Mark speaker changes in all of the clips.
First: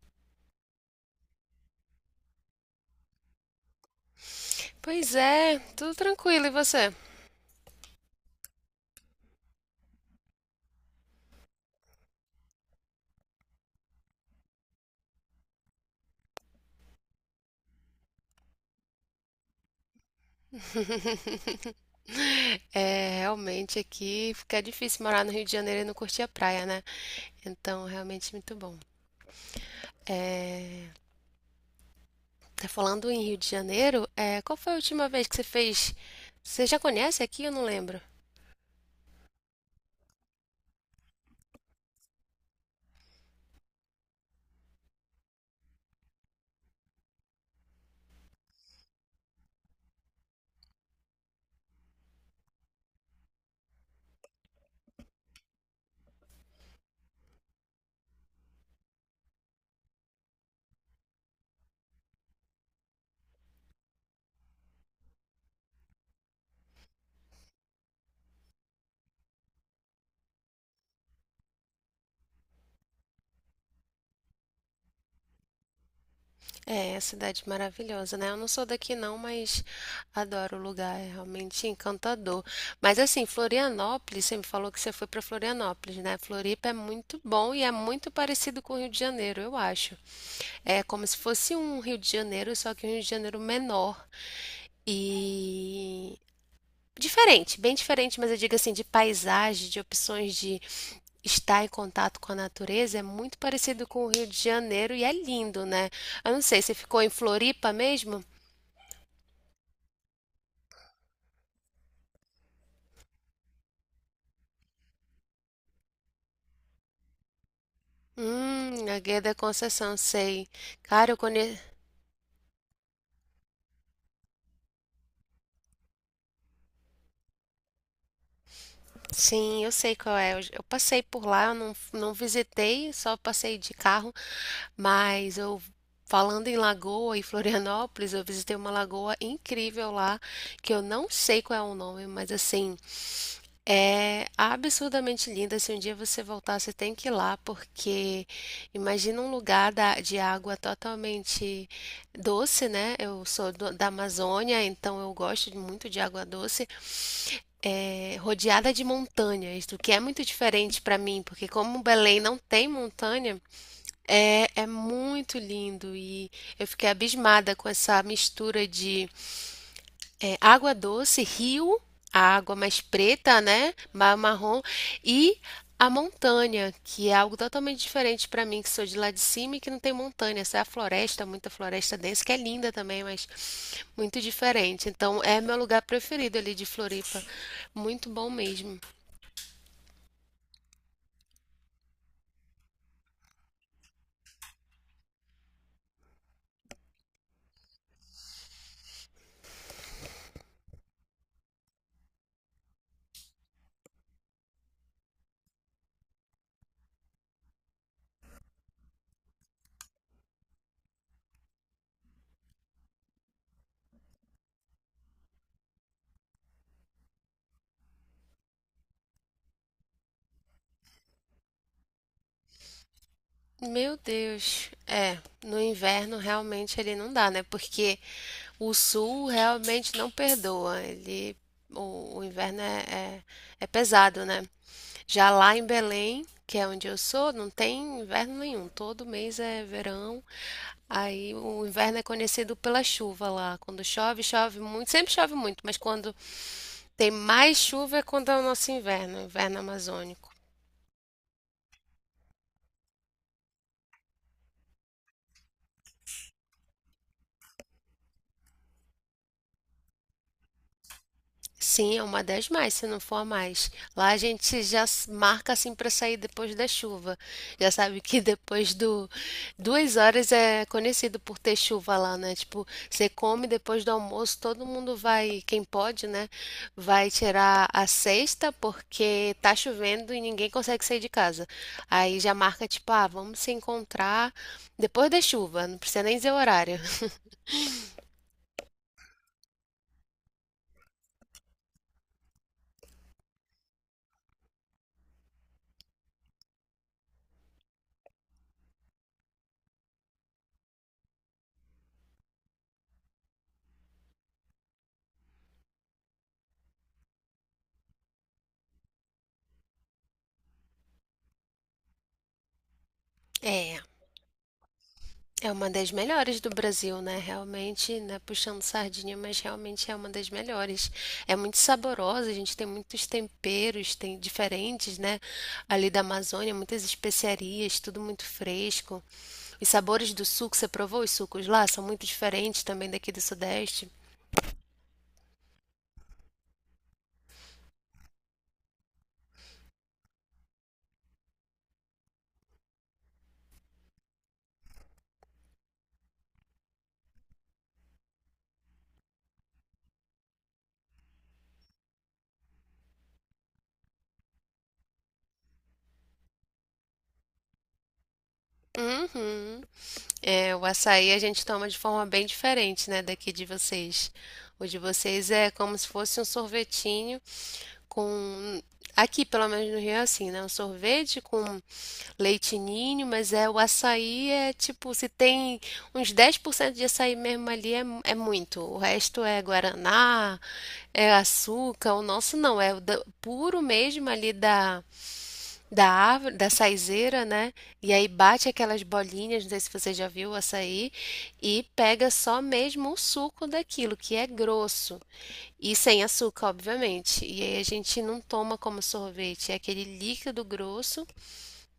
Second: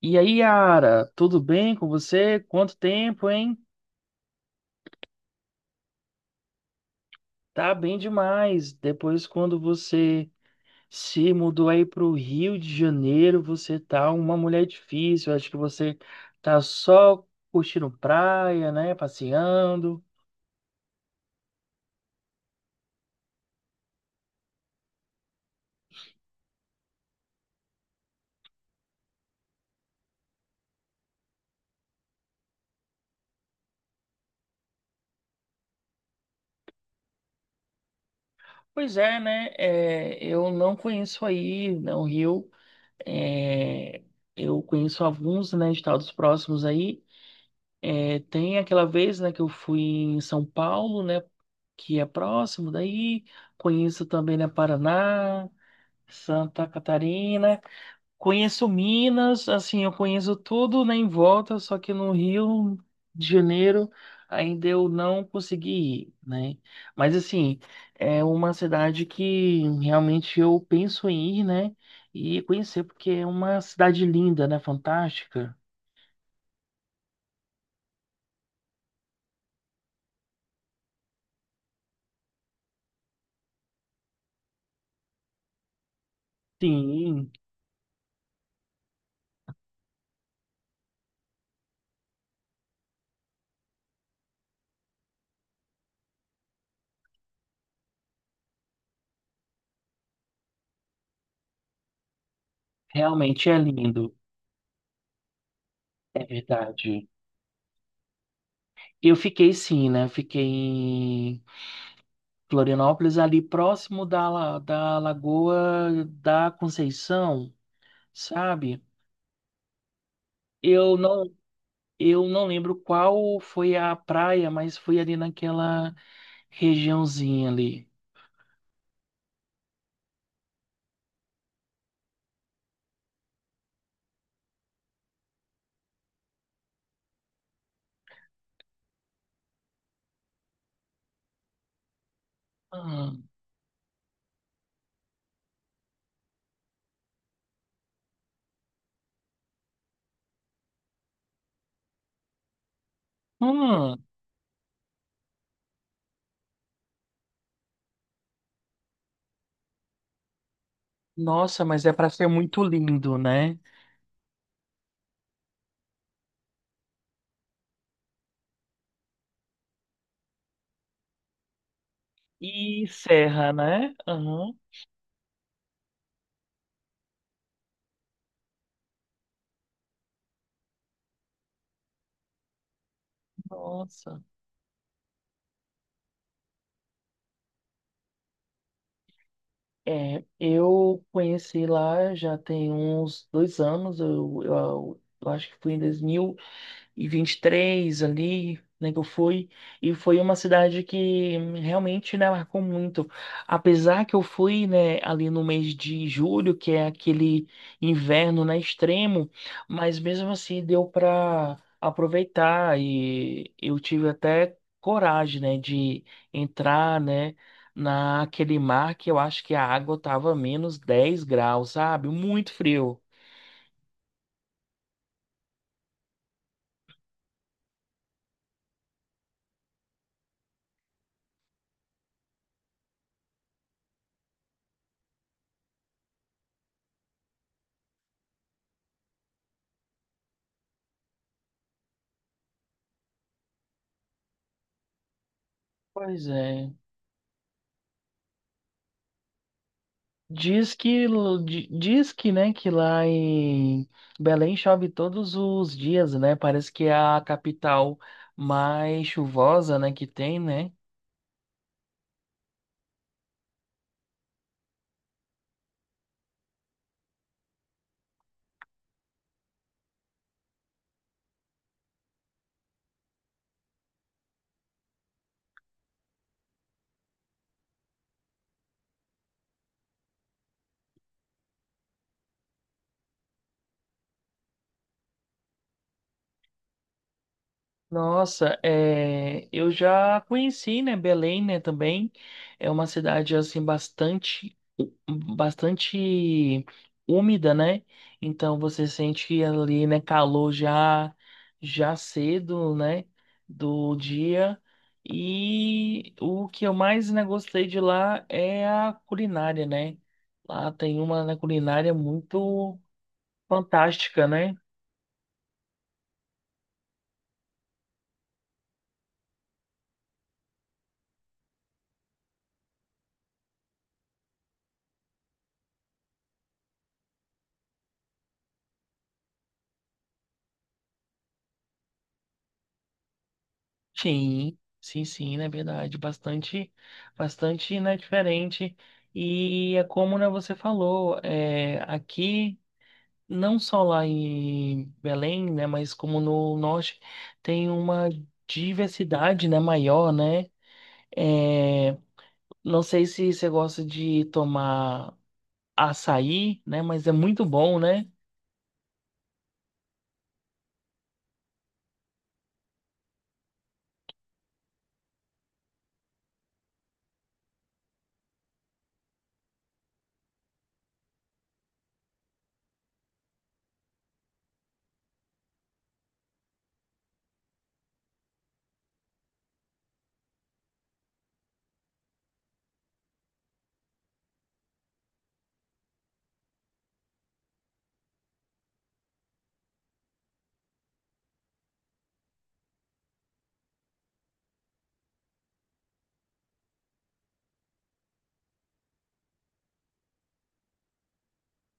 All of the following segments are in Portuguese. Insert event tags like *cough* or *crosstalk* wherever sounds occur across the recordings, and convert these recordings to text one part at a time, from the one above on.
Speaker 1: E aí, Yara, tudo bem com você? Quanto tempo, hein?
Speaker 2: Pois é, tudo tranquilo, e você?
Speaker 1: Tá bem demais. Depois, quando você se mudou aí para o Rio de Janeiro, você tá uma mulher difícil. Acho que você tá só curtindo praia, né? Passeando.
Speaker 2: *laughs* É, realmente aqui fica difícil morar no Rio de Janeiro e não curtir a praia, né? Então, realmente muito bom. É, tá falando em Rio de Janeiro, é, qual foi a última vez que você fez? Você já conhece aqui? Eu não lembro.
Speaker 1: Pois é, né? Eu não conheço aí, né, o Rio. É, eu conheço alguns, né, estados próximos aí. Tem aquela vez, né, que eu fui em São Paulo, né, que é próximo daí. Conheço também, né, Paraná, Santa Catarina. Conheço Minas, assim, eu conheço tudo, né, em volta, só que no Rio de Janeiro ainda eu não consegui ir, né? Mas, assim, é uma cidade que realmente eu penso em ir, né, e conhecer, porque é uma cidade linda, né, fantástica.
Speaker 2: É a cidade maravilhosa, né? Eu não sou daqui não, mas adoro o lugar, é realmente encantador. Mas assim, Florianópolis, você me falou que você foi para Florianópolis, né? Floripa é muito
Speaker 1: Sim,
Speaker 2: bom e é muito parecido com o Rio de Janeiro, eu acho. É como se fosse um Rio de Janeiro, só que um Rio de Janeiro menor. E diferente, bem diferente, mas eu digo assim, de paisagem, de opções de estar em contato com a natureza, é muito
Speaker 1: realmente é
Speaker 2: parecido com o
Speaker 1: lindo.
Speaker 2: Rio de Janeiro e é lindo, né?
Speaker 1: É
Speaker 2: Eu não sei, você ficou
Speaker 1: verdade.
Speaker 2: em Floripa mesmo?
Speaker 1: Eu fiquei sim, né? Eu fiquei em Florianópolis, ali próximo da Lagoa da Conceição, sabe?
Speaker 2: A Guia da Conceição, sei.
Speaker 1: Eu
Speaker 2: Cara, eu
Speaker 1: não,
Speaker 2: conheço.
Speaker 1: eu não lembro qual foi a praia, mas foi ali naquela regiãozinha ali.
Speaker 2: Sim, eu sei qual é. Eu passei por lá, eu não visitei, só passei de carro, mas eu. Falando em lagoa e Florianópolis, eu visitei uma lagoa incrível lá, que eu não sei qual é o nome, mas assim,
Speaker 1: Hum,
Speaker 2: é absurdamente linda. Se um dia você voltar, você tem que ir lá, porque imagina um lugar de água totalmente doce, né? Eu sou da
Speaker 1: hum.
Speaker 2: Amazônia, então eu gosto muito de água doce, é, rodeada de montanhas, o que é muito diferente para mim, porque
Speaker 1: Nossa,
Speaker 2: como
Speaker 1: mas é para
Speaker 2: Belém
Speaker 1: ser
Speaker 2: não
Speaker 1: muito
Speaker 2: tem
Speaker 1: lindo,
Speaker 2: montanha,
Speaker 1: né?
Speaker 2: é muito lindo e eu fiquei abismada com essa mistura de água doce, rio, a água mais
Speaker 1: E
Speaker 2: preta,
Speaker 1: serra,
Speaker 2: né?
Speaker 1: né? Aham.
Speaker 2: Marrom, e a montanha, que é algo totalmente diferente para mim, que sou de lá de cima e que não tem montanha. Essa é a floresta, muita floresta densa, que é linda também, mas
Speaker 1: Nossa.
Speaker 2: muito diferente. Então, é meu lugar preferido ali de Floripa. Muito bom mesmo.
Speaker 1: É, eu conheci lá já tem uns 2 anos, eu acho que foi em e 23 ali, né, que eu fui, e foi uma cidade que realmente, né, marcou muito. Apesar que eu fui, né, ali no mês de julho, que é aquele inverno, né, extremo, mas mesmo assim deu para aproveitar e eu tive até coragem, né, de entrar, né, naquele mar que eu acho que a água tava -10 graus, sabe? Muito frio.
Speaker 2: Meu Deus. No inverno realmente ele não dá, né? Porque o sul realmente não perdoa. O inverno é, é pesado, né? Já lá em Belém, que é onde eu sou, não tem inverno nenhum. Todo mês é verão. Aí o inverno é conhecido pela chuva lá. Quando chove, chove muito. Sempre chove muito, mas quando
Speaker 1: Pois é.
Speaker 2: tem mais chuva é quando é o nosso inverno, o inverno amazônico.
Speaker 1: Diz que, diz que, né, que lá em Belém chove todos os dias, né? Parece que é a capital mais chuvosa, né, que tem, né?
Speaker 2: Sim, é uma das mais, se não for a mais. Lá a gente marca assim para sair depois da chuva. Já sabe que depois do 2 horas é conhecido por ter chuva lá, né? Tipo, você come depois do almoço, todo mundo vai, quem pode, né? Vai tirar a cesta porque tá chovendo e ninguém consegue sair de casa. Aí já marca tipo, ah, vamos se encontrar depois da chuva, não precisa nem dizer o horário. *laughs*
Speaker 1: Nossa, é, eu já conheci, né, Belém, né, também. É uma cidade, assim, bastante úmida, né? Então você sente ali, né, calor já, já cedo, né, do dia. E o que eu mais, né, gostei de lá é a culinária, né? Lá tem uma, né, culinária muito
Speaker 2: É.
Speaker 1: fantástica, né?
Speaker 2: É uma das melhores do Brasil, né, realmente, né, puxando sardinha, mas realmente é uma das melhores. É muito saborosa, a gente tem muitos temperos, tem diferentes, né, ali da Amazônia, muitas especiarias, tudo muito fresco. Os sabores do suco, você provou os sucos lá? São muito diferentes também daqui do Sudeste.
Speaker 1: Sim, na verdade, bastante, né, diferente. E é como, né, você falou, é, aqui, não só lá em Belém, né, mas como no norte, tem uma diversidade, né, maior, né? É, não sei se você gosta de tomar açaí, né, mas é muito bom, né?
Speaker 2: Uhum. É, o açaí a gente toma de forma bem diferente, né, daqui de vocês. O de vocês é como se fosse um sorvetinho com. Aqui, pelo menos no Rio, é assim, né? Um sorvete com leite ninho, mas é o açaí é tipo, se tem uns 10% de açaí mesmo ali é, é muito. O resto é guaraná, é açúcar. O nosso não, é o puro mesmo ali da árvore, da saizeira, né? E aí bate aquelas bolinhas, não sei se você já viu o açaí, e pega só mesmo o suco daquilo, que é grosso, e sem açúcar, obviamente. E aí a gente não toma como sorvete, é aquele líquido grosso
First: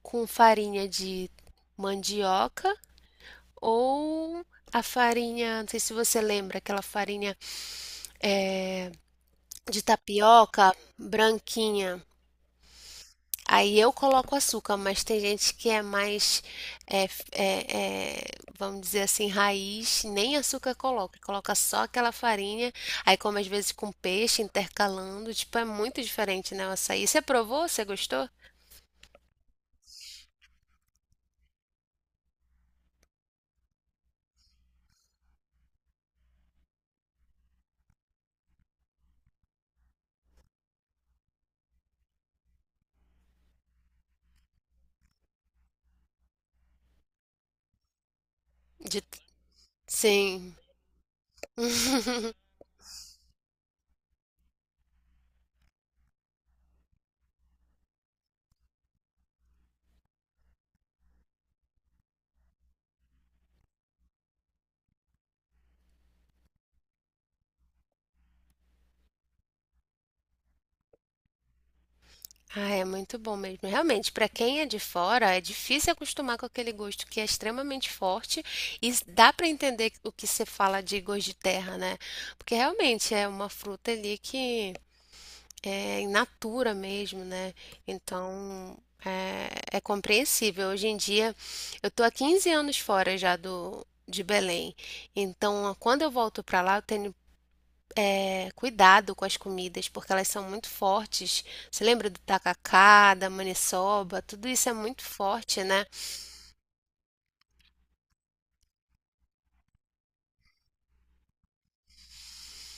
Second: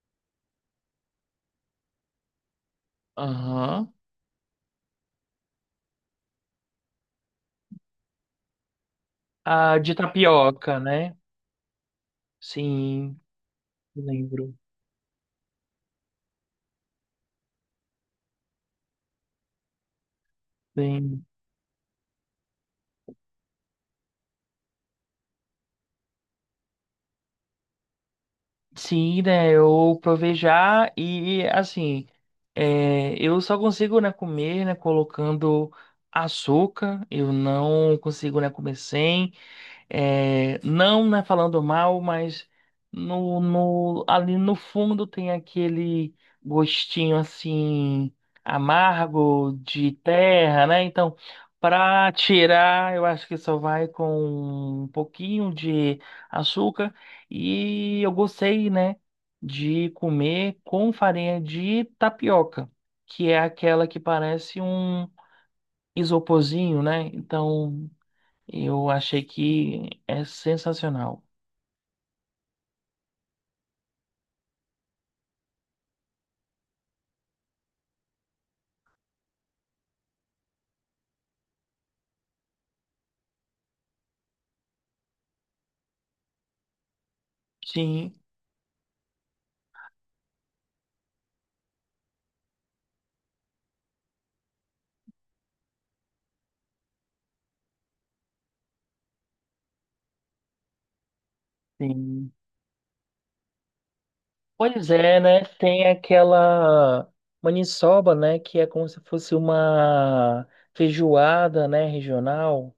Speaker 2: com farinha de mandioca
Speaker 1: Aham.
Speaker 2: ou a farinha, não sei se você lembra, aquela farinha eh,
Speaker 1: Ah,
Speaker 2: de
Speaker 1: de
Speaker 2: tapioca
Speaker 1: tapioca, né?
Speaker 2: branquinha.
Speaker 1: Sim,
Speaker 2: Aí eu coloco
Speaker 1: lembro.
Speaker 2: açúcar, mas tem gente que é mais, é, f- é, é, vamos dizer assim, raiz, nem açúcar coloca,
Speaker 1: Sim.
Speaker 2: coloca só aquela farinha, aí come às vezes com peixe, intercalando, tipo, é muito diferente, né, o açaí. Você provou? Você gostou?
Speaker 1: Sim, né? Eu provei já e assim, é, eu só consigo, né, comer, né, colocando açúcar. Eu não consigo, né, comer sem. É, não, né, falando mal, mas no, ali no fundo tem aquele gostinho assim
Speaker 2: De-
Speaker 1: amargo de
Speaker 2: Sim.
Speaker 1: terra, né? Então, para
Speaker 2: *laughs*
Speaker 1: tirar, eu acho que só vai com um pouquinho de açúcar e eu gostei, né, de comer com farinha de tapioca, que é aquela que parece um isoporzinho, né? Então, eu achei que é sensacional.
Speaker 2: Ah, é muito bom mesmo. Realmente, para quem é de fora, é difícil acostumar com aquele gosto que é extremamente forte e dá para entender o que você fala de gosto de terra, né? Porque realmente é uma fruta ali que é in natura mesmo, né?
Speaker 1: Sim,
Speaker 2: Então é, é compreensível. Hoje em dia eu tô há 15 anos fora já do de Belém. Então, quando eu volto para lá, eu tenho cuidado com as comidas, porque elas são muito fortes. Você lembra do
Speaker 1: sim.
Speaker 2: tacacá, da maniçoba? Tudo isso é
Speaker 1: Pois
Speaker 2: muito
Speaker 1: é, né?
Speaker 2: forte, né?
Speaker 1: Tem aquela maniçoba, né? Que é como se fosse uma feijoada, né? Regional.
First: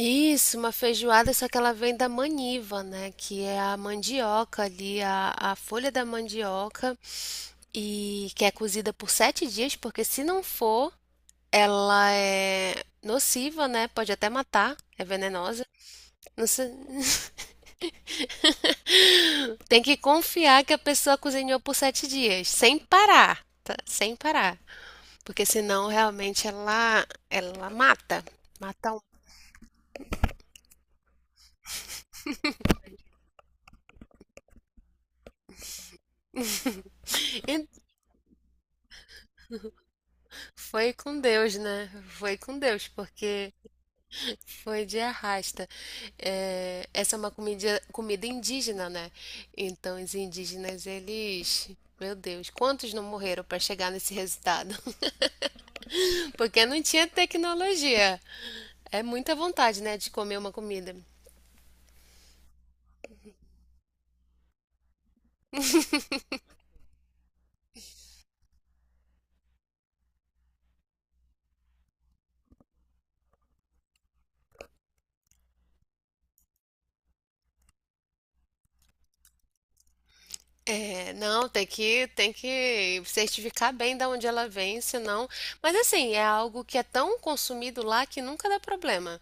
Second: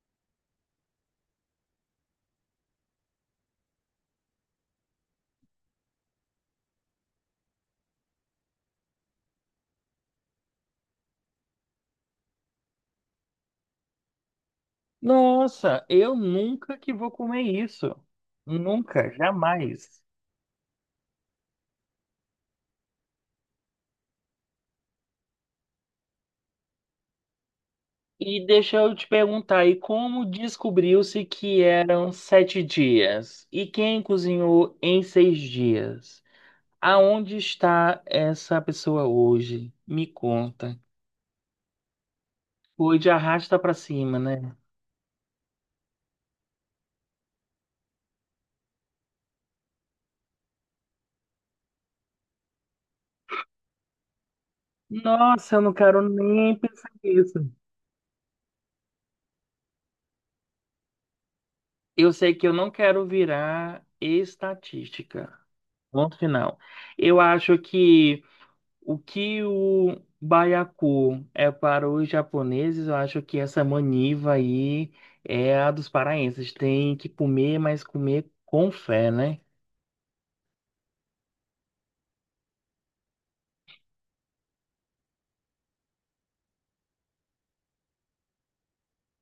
Speaker 2: Isso, uma feijoada, só que ela vem da maniva, né? Que é a mandioca ali, a folha da mandioca, e que é cozida por 7 dias, porque se não for, ela é nociva, né? Pode até matar, é venenosa.
Speaker 1: Nossa, eu
Speaker 2: Não se-
Speaker 1: nunca que vou comer isso. Nunca,
Speaker 2: Tem que
Speaker 1: jamais.
Speaker 2: confiar que a pessoa cozinhou por 7 dias, sem parar, tá? Sem parar, porque senão realmente ela mata.
Speaker 1: E deixa
Speaker 2: Mata
Speaker 1: eu
Speaker 2: um.
Speaker 1: te perguntar aí, como descobriu-se que eram 7 dias? E quem cozinhou em 6 dias? Aonde está essa pessoa hoje? Me
Speaker 2: *laughs*
Speaker 1: conta.
Speaker 2: Foi com Deus, né? Foi com Deus,
Speaker 1: Foi de
Speaker 2: porque.
Speaker 1: arrasta pra cima, né?
Speaker 2: Foi de arrasta. É, essa é uma comida, comida indígena, né? Então, os indígenas, eles. Meu Deus, quantos não morreram para chegar nesse resultado?
Speaker 1: Nossa, eu não quero
Speaker 2: *laughs*
Speaker 1: nem
Speaker 2: Porque não
Speaker 1: pensar
Speaker 2: tinha
Speaker 1: nisso.
Speaker 2: tecnologia. É muita vontade, né, de comer uma comida.
Speaker 1: Eu sei que eu não quero virar estatística. Ponto final. Eu acho que o baiacu é para os japoneses, eu acho que essa maniva aí é a dos paraenses. Tem que comer, mas comer com fé, né?
Speaker 2: É, não, tem que certificar bem da onde ela vem, senão. Mas assim, é algo que é tão consumido lá que nunca dá problema.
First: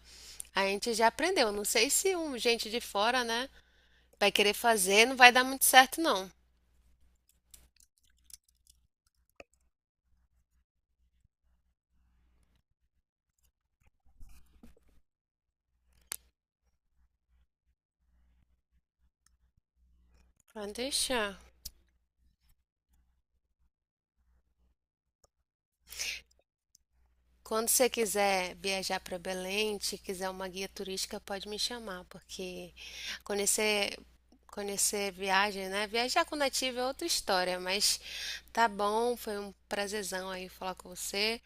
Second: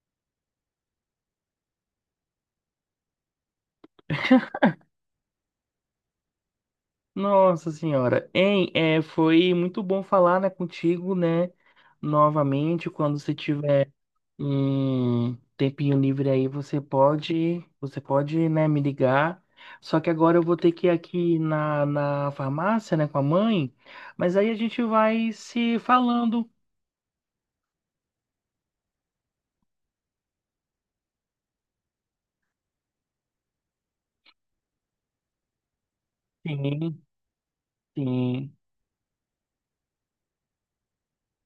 Speaker 2: A gente já aprendeu. Não sei se um gente de fora, né, vai querer fazer, não vai dar muito certo, não.
Speaker 1: Nossa senhora, hein? É, foi muito bom falar, né, contigo, né? Novamente, quando você tiver um tempinho livre aí, você pode, né, me ligar. Só que agora eu vou ter
Speaker 2: Pode
Speaker 1: que ir aqui
Speaker 2: deixar.
Speaker 1: na farmácia, né, com a mãe. Mas aí a gente vai se falando.
Speaker 2: Quando você quiser viajar para Belém, se quiser uma guia turística, pode me chamar, porque conhecer, conhecer viagem, né? Viajar com nativo é
Speaker 1: Sim,
Speaker 2: outra história, mas
Speaker 1: sim.
Speaker 2: tá bom, foi um prazerzão aí falar com você.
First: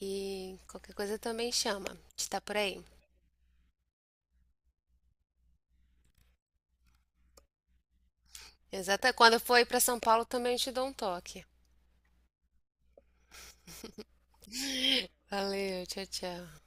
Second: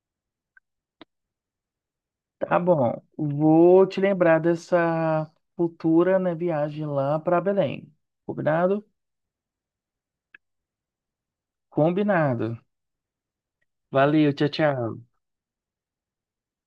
Speaker 2: E qualquer coisa também chama. A gente tá por
Speaker 1: Tá
Speaker 2: aí.
Speaker 1: bom. Vou te lembrar dessa futura, né, viagem lá para Belém. Combinado?
Speaker 2: Exata. Quando eu for aí para São Paulo, também te dou um toque.
Speaker 1: Combinado. Valeu, tchau, tchau.
Speaker 2: Valeu, tchau, tchau.